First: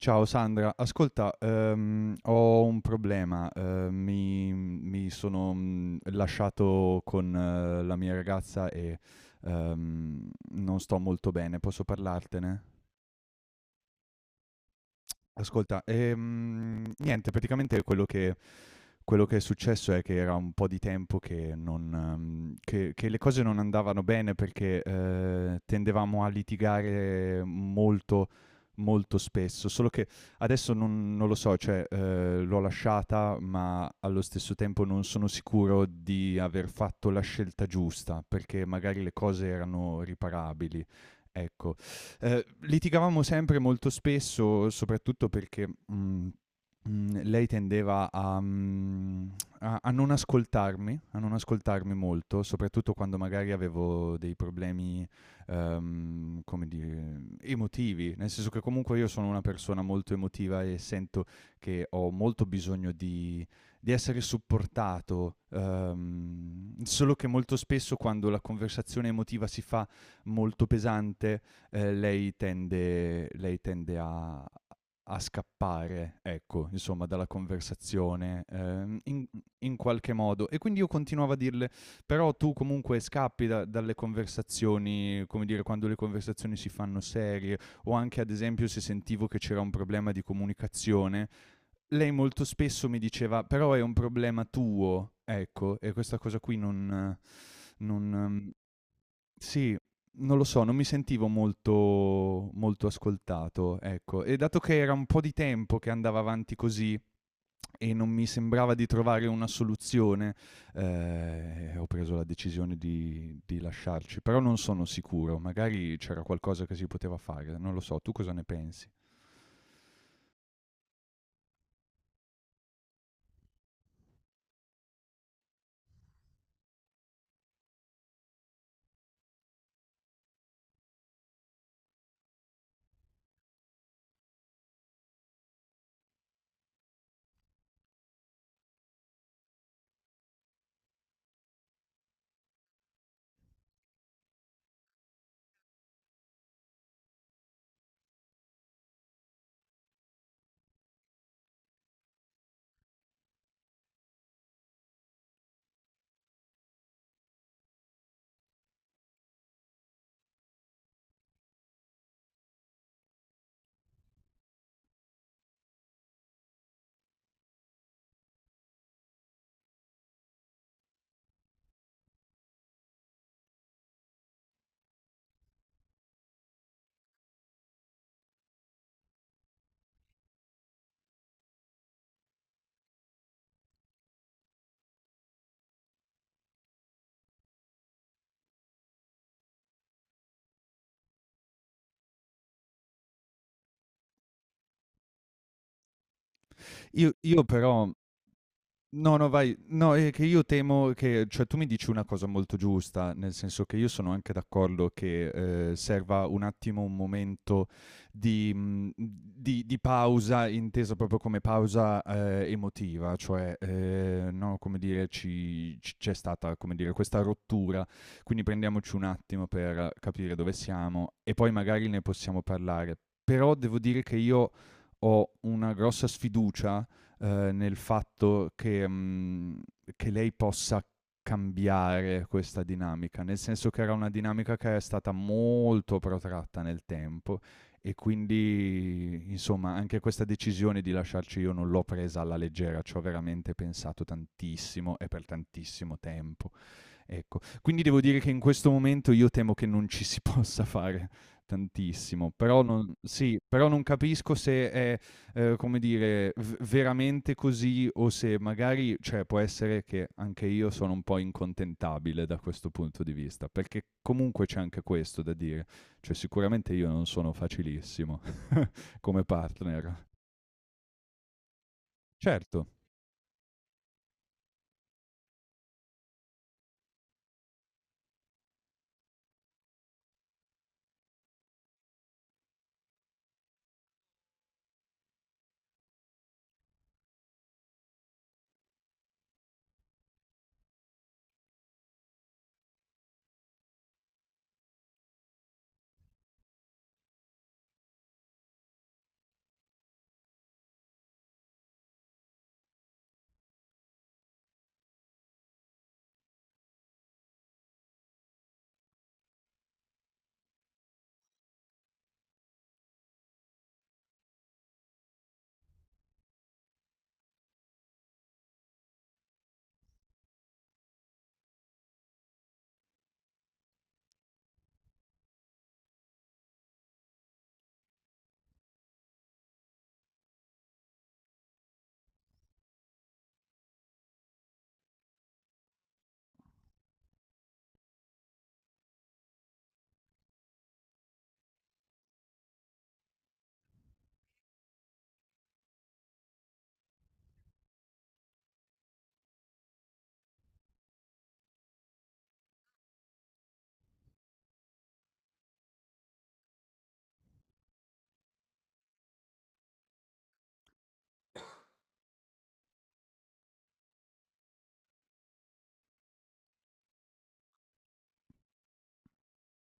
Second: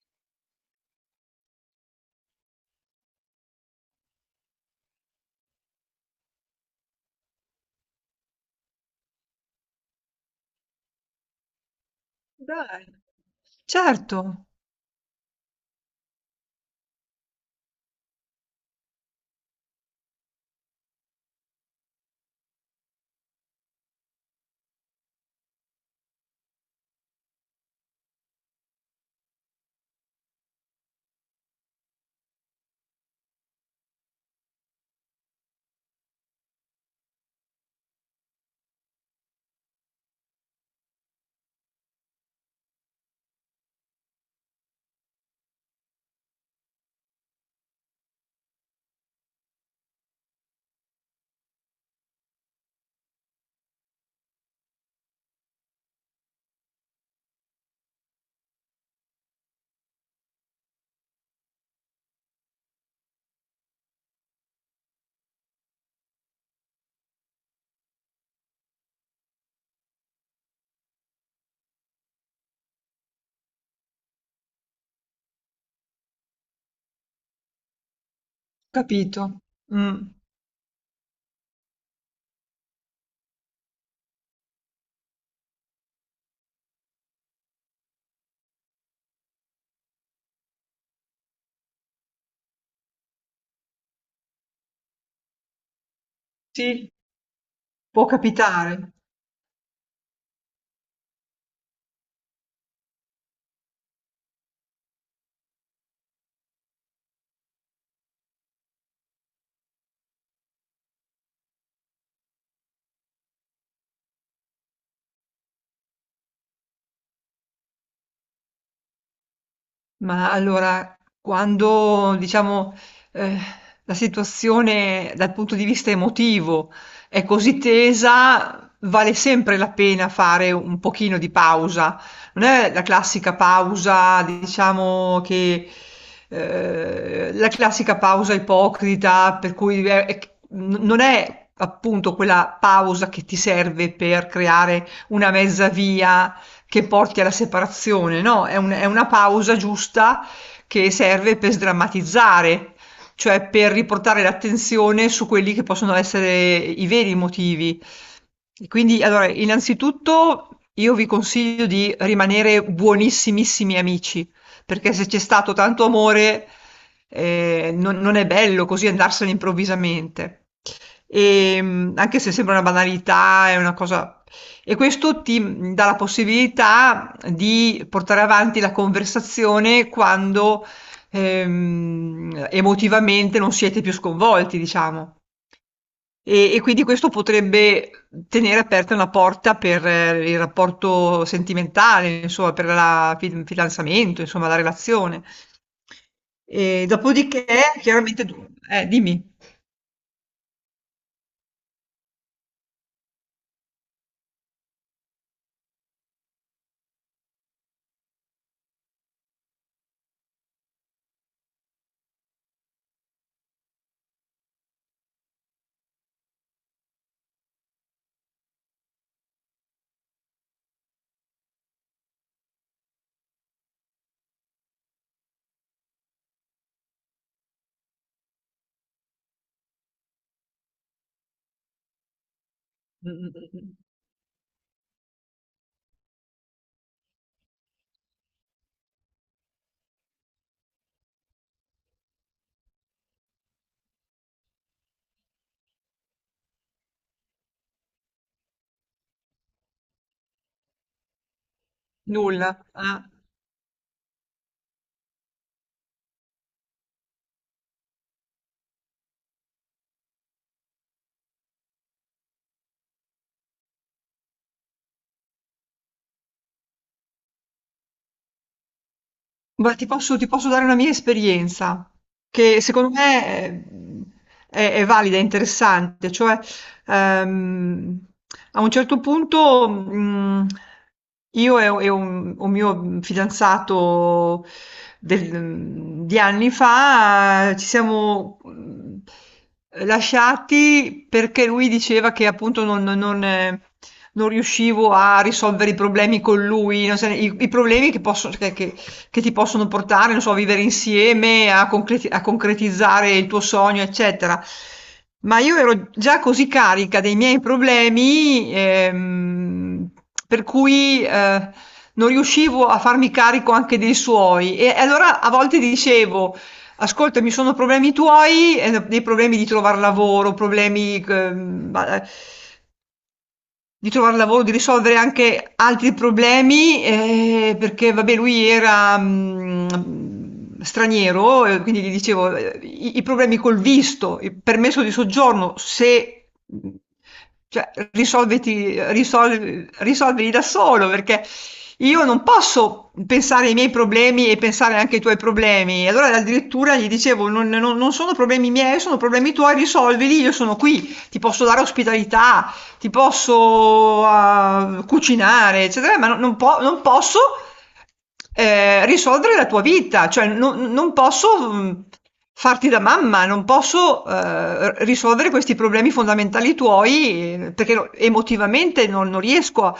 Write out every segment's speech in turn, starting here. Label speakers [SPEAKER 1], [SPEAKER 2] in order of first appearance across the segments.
[SPEAKER 1] Ciao Sandra, ascolta, ho un problema, mi sono lasciato con la mia ragazza e non sto molto bene, posso parlartene?
[SPEAKER 2] Dai, certo,
[SPEAKER 1] Ascolta, niente, praticamente quello che è successo è che era un po' di tempo che, non, che le cose non andavano bene perché tendevamo a litigare molto, molto spesso. Solo che adesso non lo so, cioè l'ho lasciata, ma allo stesso tempo non sono sicuro di aver fatto la scelta giusta perché magari le cose erano riparabili. Ecco. Litigavamo sempre molto spesso, soprattutto perché lei tendeva a non ascoltarmi, a non ascoltarmi molto, soprattutto quando magari avevo dei problemi, come dire, emotivi, nel senso che comunque io sono una persona molto emotiva e sento che ho molto bisogno di, essere supportato, solo che molto spesso quando la conversazione emotiva si fa molto pesante, lei tende a scappare, ecco, insomma, dalla conversazione,
[SPEAKER 2] capito.
[SPEAKER 1] in
[SPEAKER 2] Mh,
[SPEAKER 1] qualche modo. E quindi io continuavo a dirle: "Però tu comunque scappi da dalle conversazioni, come dire, quando le conversazioni si fanno serie", o anche ad esempio se sentivo che c'era un problema di comunicazione, lei molto spesso mi diceva: "Però è un problema tuo", ecco, e questa cosa qui
[SPEAKER 2] sì,
[SPEAKER 1] non
[SPEAKER 2] può
[SPEAKER 1] non
[SPEAKER 2] capitare.
[SPEAKER 1] sì, non lo so, non mi sentivo molto molto ascoltato, ecco. E dato che era un po' di tempo che andava avanti così e non mi sembrava di trovare una soluzione, ho preso la decisione di lasciarci, però non sono sicuro, magari c'era qualcosa che si poteva fare, non lo so, tu cosa ne pensi?
[SPEAKER 2] Ma allora, quando diciamo eh, la situazione dal punto di vista emotivo è così tesa, vale sempre la pena fare un pochino di pausa. Non è la classica pausa, diciamo che la classica pausa ipocrita, per cui non è appunto quella pausa che ti serve per creare una mezza via che porti alla separazione, no, è una pausa giusta che serve per sdrammatizzare, cioè per riportare l'attenzione su quelli che possono essere i veri motivi. E quindi, allora, innanzitutto io vi consiglio di rimanere buonissimissimi amici, perché se c'è stato tanto amore, non, non è bello così andarsene improvvisamente. Anche se sembra una banalità, è una cosa e questo ti, dà la possibilità di portare avanti la conversazione quando, emotivamente non siete più sconvolti, diciamo. E quindi questo potrebbe tenere aperta una porta per il rapporto sentimentale, insomma per la fidanzamento, insomma la relazione. E
[SPEAKER 1] Io
[SPEAKER 2] dopodiché
[SPEAKER 1] però
[SPEAKER 2] chiaramente du
[SPEAKER 1] No,
[SPEAKER 2] dimmi.
[SPEAKER 1] no, vai. No, è che io temo che cioè tu mi dici una cosa molto giusta, nel senso che io sono anche d'accordo che, serva un attimo un momento di mhmm, di pausa, intesa proprio come pausa, emotiva, cioè, no, come dire ci c c'è stata, come dire, questa rottura, quindi prendiamoci un attimo per capire dove siamo e poi magari ne possiamo parlare. Però devo dire che io ho una grossa sfiducia nel fatto che, lei possa cambiare questa dinamica,
[SPEAKER 2] Mh-mh,
[SPEAKER 1] nel senso
[SPEAKER 2] mh-mh.
[SPEAKER 1] che era una dinamica che è stata molto protratta nel tempo e quindi, insomma, anche questa decisione di lasciarci io non l'ho presa alla leggera, c'ho veramente pensato tantissimo e per tantissimo tempo. Ecco, quindi devo dire che in questo momento io temo che non ci si possa fare tantissimo,
[SPEAKER 2] Nulla, ah.
[SPEAKER 1] però non capisco se è, come dire, v veramente così o se magari cioè può essere che anche io sono un po' incontentabile da questo punto di vista, perché comunque c'è anche questo da dire, cioè sicuramente io non sono facilissimo come
[SPEAKER 2] Beh, ti
[SPEAKER 1] partner.
[SPEAKER 2] posso ti posso dare una mia esperienza, che
[SPEAKER 1] Certo.
[SPEAKER 2] secondo me è valida, è interessante. Cioè, ehm, a un certo punto, io e u e un mio fidanzato di anni fa ci siamo, lasciati perché lui diceva che appunto non riuscivo a risolvere i problemi con lui, non se i problemi che ti possono portare, non so, a vivere insieme, a concretizzare il tuo sogno, eccetera. Ma io ero già così carica dei miei problemi, per cui non riuscivo a farmi carico anche dei suoi. E allora a volte dicevo, ascolta, mi sono problemi tuoi, dei problemi di trovare lavoro, di trovar lavoro, di risolvere anche altri problemi, perché vabbè lui era, straniero e quindi gli dicevo, i problemi col visto, il permesso di soggiorno, se mhmm, cioè risolviti risolv risolvili da solo, perché io non posso pensare ai miei problemi e pensare anche ai tuoi problemi. E allora addirittura gli dicevo: "Non sono problemi miei, sono problemi tuoi, risolvili, io sono qui, ti posso dare ospitalità." Ti posso cucinare, eccetera, ma non posso risolvere la tua vita, cioè non posso farti da mamma, non posso risolvere questi problemi fondamentali tuoi perché emotivamente non riesco a,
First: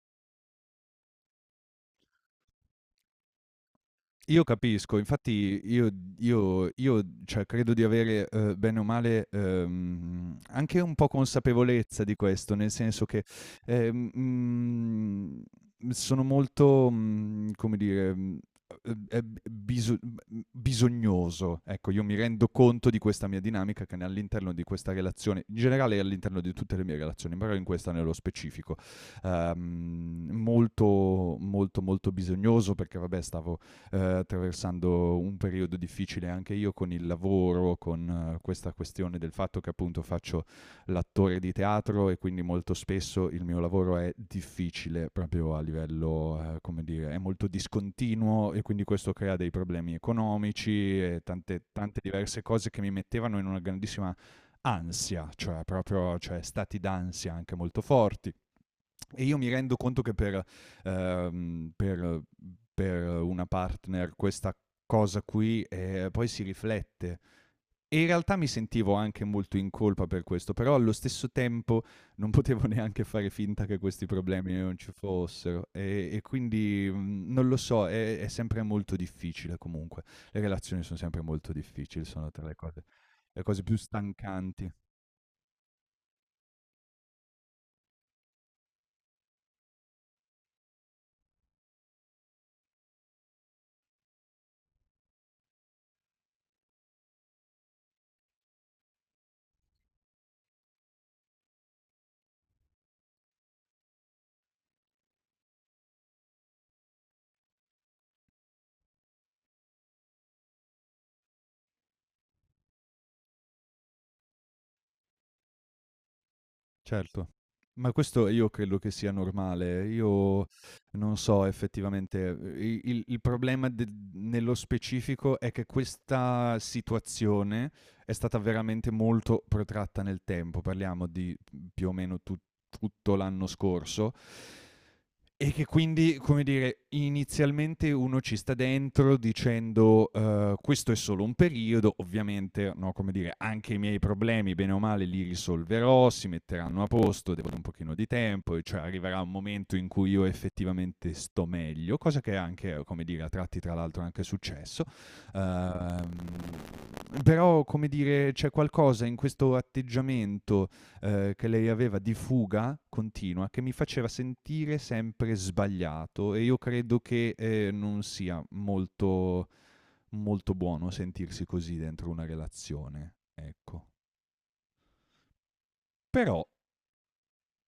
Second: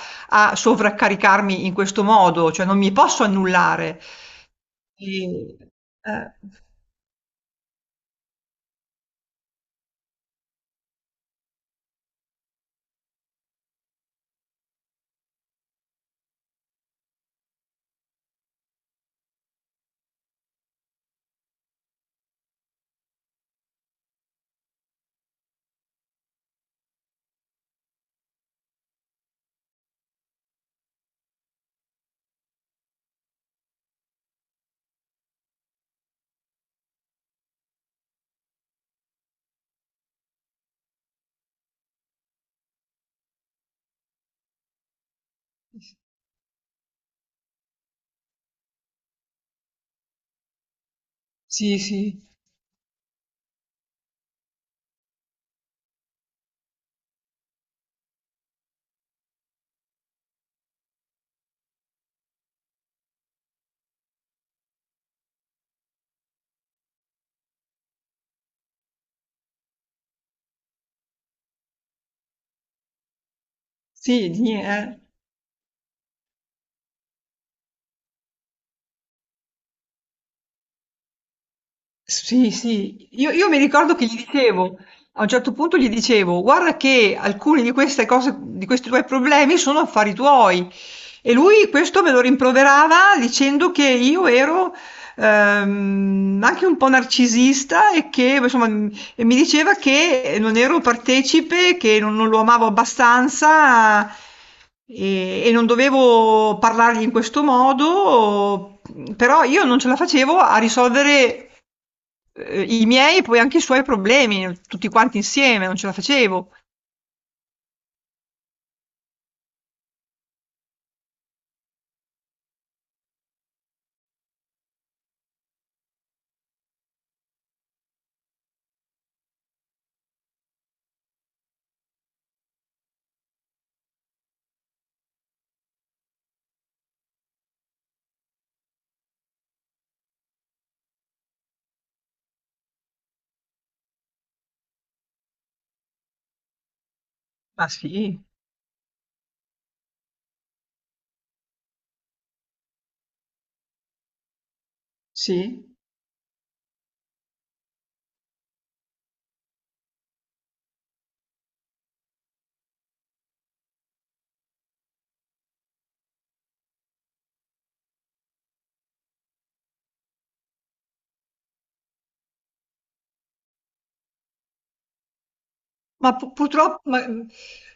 [SPEAKER 2] a sovraccaricarmi in questo modo, cioè non mi posso annullare.
[SPEAKER 1] Io capisco,
[SPEAKER 2] E,
[SPEAKER 1] infatti io
[SPEAKER 2] eh,
[SPEAKER 1] io io, cioè credo di avere, bene o male, anche un po' consapevolezza di questo, nel senso che, ehm, mhmm, sono molto, come dire, mhmm, e b biso mhmm, bisognoso. Ecco, io mi rendo conto di questa mia dinamica che n all'interno di questa relazione, in generale all'interno di tutte le mie relazioni, però in questa nello specifico. Molto, molto, molto bisognoso perché vabbè stavo attraversando un periodo difficile anche io con il lavoro, con questa questione del fatto che appunto faccio l'attore di teatro e quindi molto spesso il mio lavoro è difficile proprio a livello, come dire, è molto discontinuo e quindi questo crea dei problemi economici e tante,
[SPEAKER 2] sì,
[SPEAKER 1] tante
[SPEAKER 2] sì,
[SPEAKER 1] diverse cose che mi mettevano in una grandissima ansia, cioè proprio, cioè stati d'ansia anche molto forti. E io mi rendo conto che ehm, per- per una partner questa cosa qui poi si riflette. E in realtà mi sentivo anche molto in colpa per questo, però allo stesso tempo non potevo neanche fare finta che questi
[SPEAKER 2] sì,
[SPEAKER 1] problemi
[SPEAKER 2] ni-
[SPEAKER 1] non ci
[SPEAKER 2] eh.
[SPEAKER 1] fossero. E quindi non lo so, è sempre molto difficile comunque. Le relazioni sono sempre molto difficili, sono tra
[SPEAKER 2] Sì,
[SPEAKER 1] le cose,
[SPEAKER 2] sì, io, io mi
[SPEAKER 1] più
[SPEAKER 2] ricordo che gli
[SPEAKER 1] stancanti.
[SPEAKER 2] dicevo, a un certo punto gli dicevo, guarda che alcuni di queste cose, di questi tuoi problemi sono affari tuoi. E lui questo me lo rimproverava dicendo che io ero anche un po' narcisista e che insomma e mi diceva che non ero partecipe, che non lo amavo abbastanza e non dovevo parlargli in questo modo, però io non ce la facevo a risolvere i miei e poi anche i suoi problemi, tutti quanti insieme, non ce la facevo.
[SPEAKER 1] Certo. Ma questo io credo che sia normale. Io non so effettivamente, i il problema del nello specifico è che questa situazione è stata veramente molto protratta nel tempo. Parliamo di, più o meno tu tutto l'anno scorso e che quindi, come dire, inizialmente uno ci sta dentro dicendo: "Questo è solo un periodo, ovviamente", no, come dire, "anche i miei problemi bene o male li risolverò, si metteranno a posto, devono un
[SPEAKER 2] Ma sì,
[SPEAKER 1] pochino di tempo e cioè arriverà un momento in cui io effettivamente sto meglio", cosa che è anche, come dire, a tratti tra l'altro è anche successo.
[SPEAKER 2] Sì.
[SPEAKER 1] Uhm, però, come dire, c'è qualcosa in questo atteggiamento, che lei aveva di fuga continua che mi faceva sentire sempre sbagliato e io credo che non sia molto, molto buono sentirsi così dentro una relazione. Ecco.
[SPEAKER 2] Ma pu
[SPEAKER 1] Però
[SPEAKER 2] purtroppo ma mhmm,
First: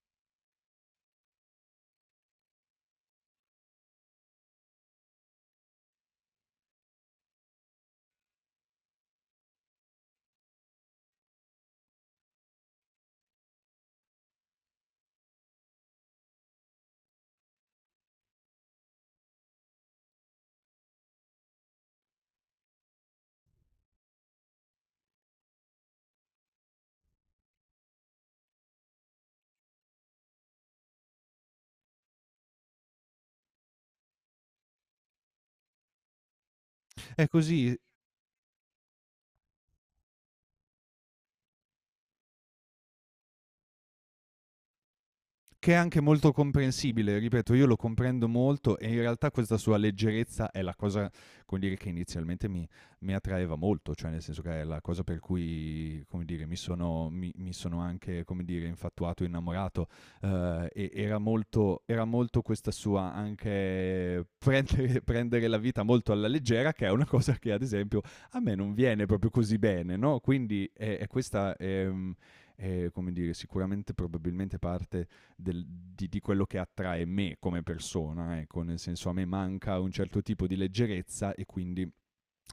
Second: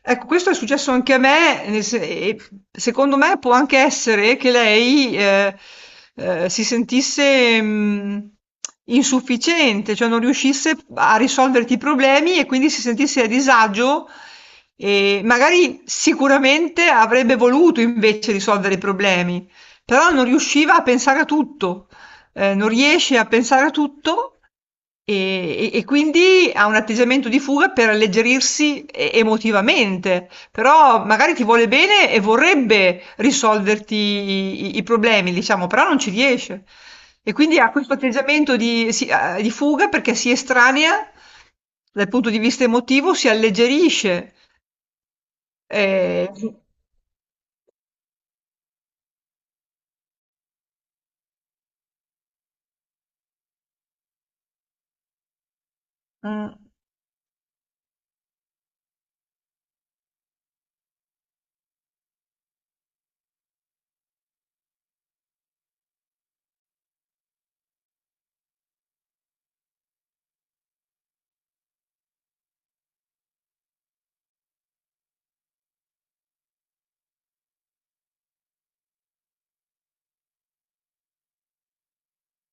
[SPEAKER 2] ecco questo è successo anche a me, nel se e secondo me può anche essere che lei, si sentisse, insufficiente, cioè non riuscisse a risolverti i problemi e quindi si sentisse a disagio e magari sicuramente avrebbe voluto invece risolvere i problemi, però non riusciva a pensare a tutto. Non riesci a pensare a tutto e e quindi ha un atteggiamento di fuga per alleggerirsi e emotivamente, però magari ti vuole bene e vorrebbe risolverti i problemi, diciamo, però non ci riesce.
[SPEAKER 1] è
[SPEAKER 2] E quindi ha
[SPEAKER 1] così.
[SPEAKER 2] questo atteggiamento di fuga perché si estranea dal punto di vista emotivo, si alleggerisce,
[SPEAKER 1] Che è anche molto
[SPEAKER 2] su
[SPEAKER 1] comprensibile, ripeto, io lo comprendo molto e in realtà questa sua leggerezza è la cosa, come dire, che inizialmente mi attraeva molto, cioè nel senso che è la cosa per cui, come dire,
[SPEAKER 2] mh,
[SPEAKER 1] mi sono anche, come dire, infatuato, innamorato. E era molto questa sua anche prendere, prendere la vita molto alla leggera, che è una cosa che ad esempio a me non viene proprio così bene, no? Quindi è questa. È, come dire, sicuramente probabilmente parte di quello che attrae me come persona, ecco, nel senso a me manca un certo tipo di leggerezza e quindi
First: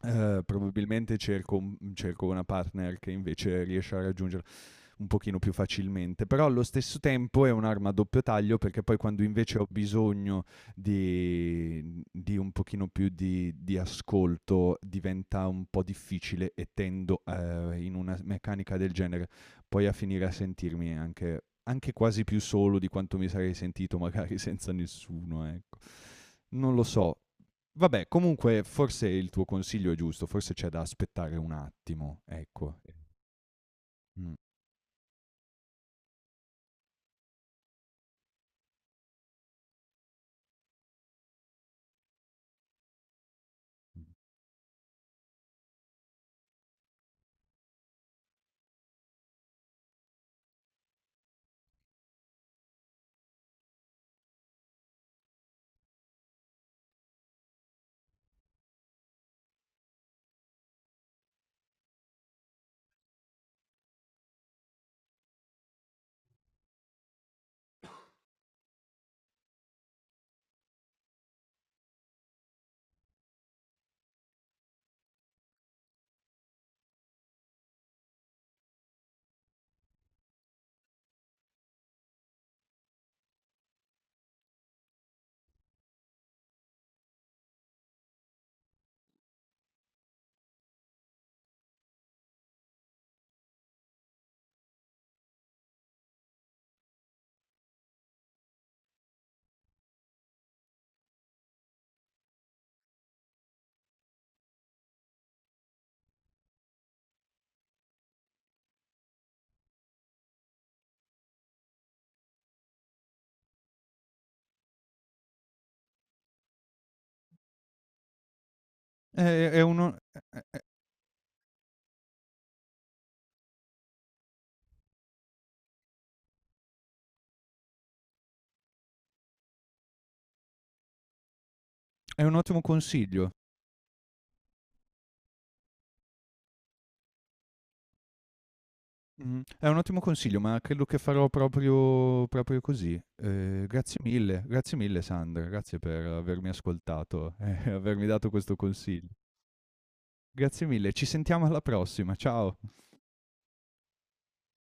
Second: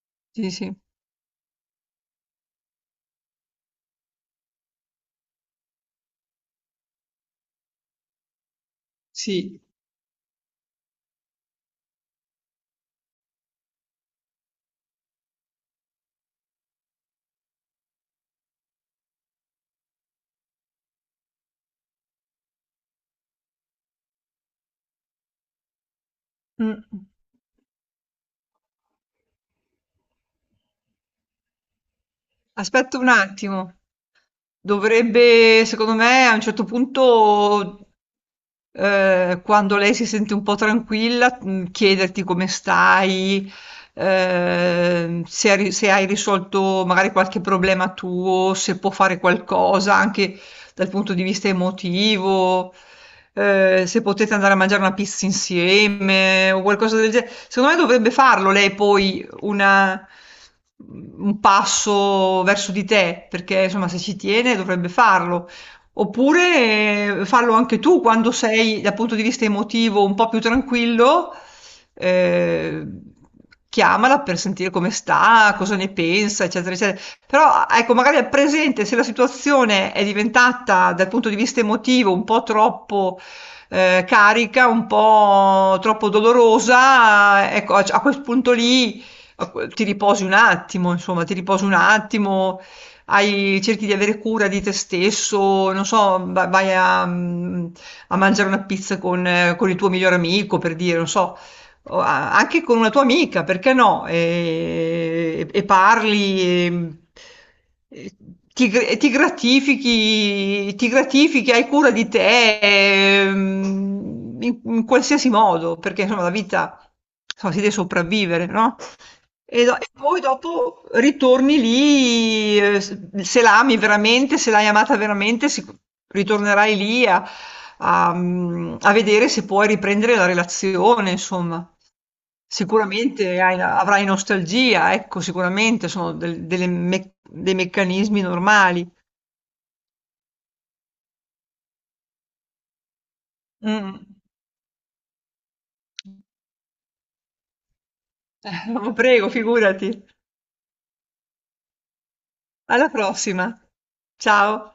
[SPEAKER 2] sì, sì,
[SPEAKER 1] probabilmente cerco una partner che invece riesce a raggiungere un pochino più facilmente, però allo stesso tempo è un'arma a doppio taglio perché poi quando invece
[SPEAKER 2] sì,
[SPEAKER 1] ho bisogno di, un pochino più di, ascolto diventa un po' difficile e tendo in una meccanica del genere poi a finire a sentirmi anche quasi più solo di quanto mi sarei sentito magari senza nessuno, ecco. Non lo
[SPEAKER 2] mh-mh.
[SPEAKER 1] so. Vabbè, comunque forse il tuo consiglio è giusto, forse c'è da aspettare un attimo, ecco.
[SPEAKER 2] Aspetta un attimo,
[SPEAKER 1] Mm.
[SPEAKER 2] dovrebbe secondo me a un certo punto, quando lei si sente un po' tranquilla, chiederti come stai, se hai risolto magari qualche problema tuo, se può fare qualcosa anche dal punto di vista emotivo, se potete andare a mangiare una pizza insieme o qualcosa del ge secondo me dovrebbe farlo lei, poi un passo verso di te, perché insomma se ci tiene dovrebbe farlo. Oppure fallo anche tu quando sei dal punto di vista emotivo un po' più tranquillo, eh, chiamala per sentire come sta, cosa ne pensa, eccetera, eccetera. Però ecco, magari al presente, se la situazione è diventata dal punto di vista emotivo un po' troppo carica, un po' troppo dolorosa, ecco, a quel punto lì ti riposi un attimo, insomma, ti riposi un attimo, hai cerchi di avere cura di te stesso, non so, vai a mangiare una pizza con il tuo migliore amico, per dire, non so, o anche con una tua amica, perché no? E parli, e ti gratifichi, ti gratifichi, hai cura di te, in, in qualsiasi modo, perché insomma la vita, insomma, si deve sopravvivere, no?
[SPEAKER 1] È, è
[SPEAKER 2] E
[SPEAKER 1] uno.
[SPEAKER 2] poi dopo ritorni lì, se l'ami veramente, se l'hai amata veramente, ritornerai lì a vedere se puoi riprendere la relazione, insomma.
[SPEAKER 1] È un ottimo
[SPEAKER 2] Sicuramente
[SPEAKER 1] consiglio.
[SPEAKER 2] avrai nostalgia, ecco, sicuramente sono dei meccanismi normali.
[SPEAKER 1] Mh-mh. È un ottimo consiglio, ma credo che farò proprio proprio così. Grazie
[SPEAKER 2] Mm.
[SPEAKER 1] mille, grazie mille Sandra, grazie per avermi ascoltato e avermi dato questo consiglio.
[SPEAKER 2] Prego, figurati.
[SPEAKER 1] Grazie mille, ci sentiamo alla prossima, ciao.
[SPEAKER 2] Alla prossima. Ciao.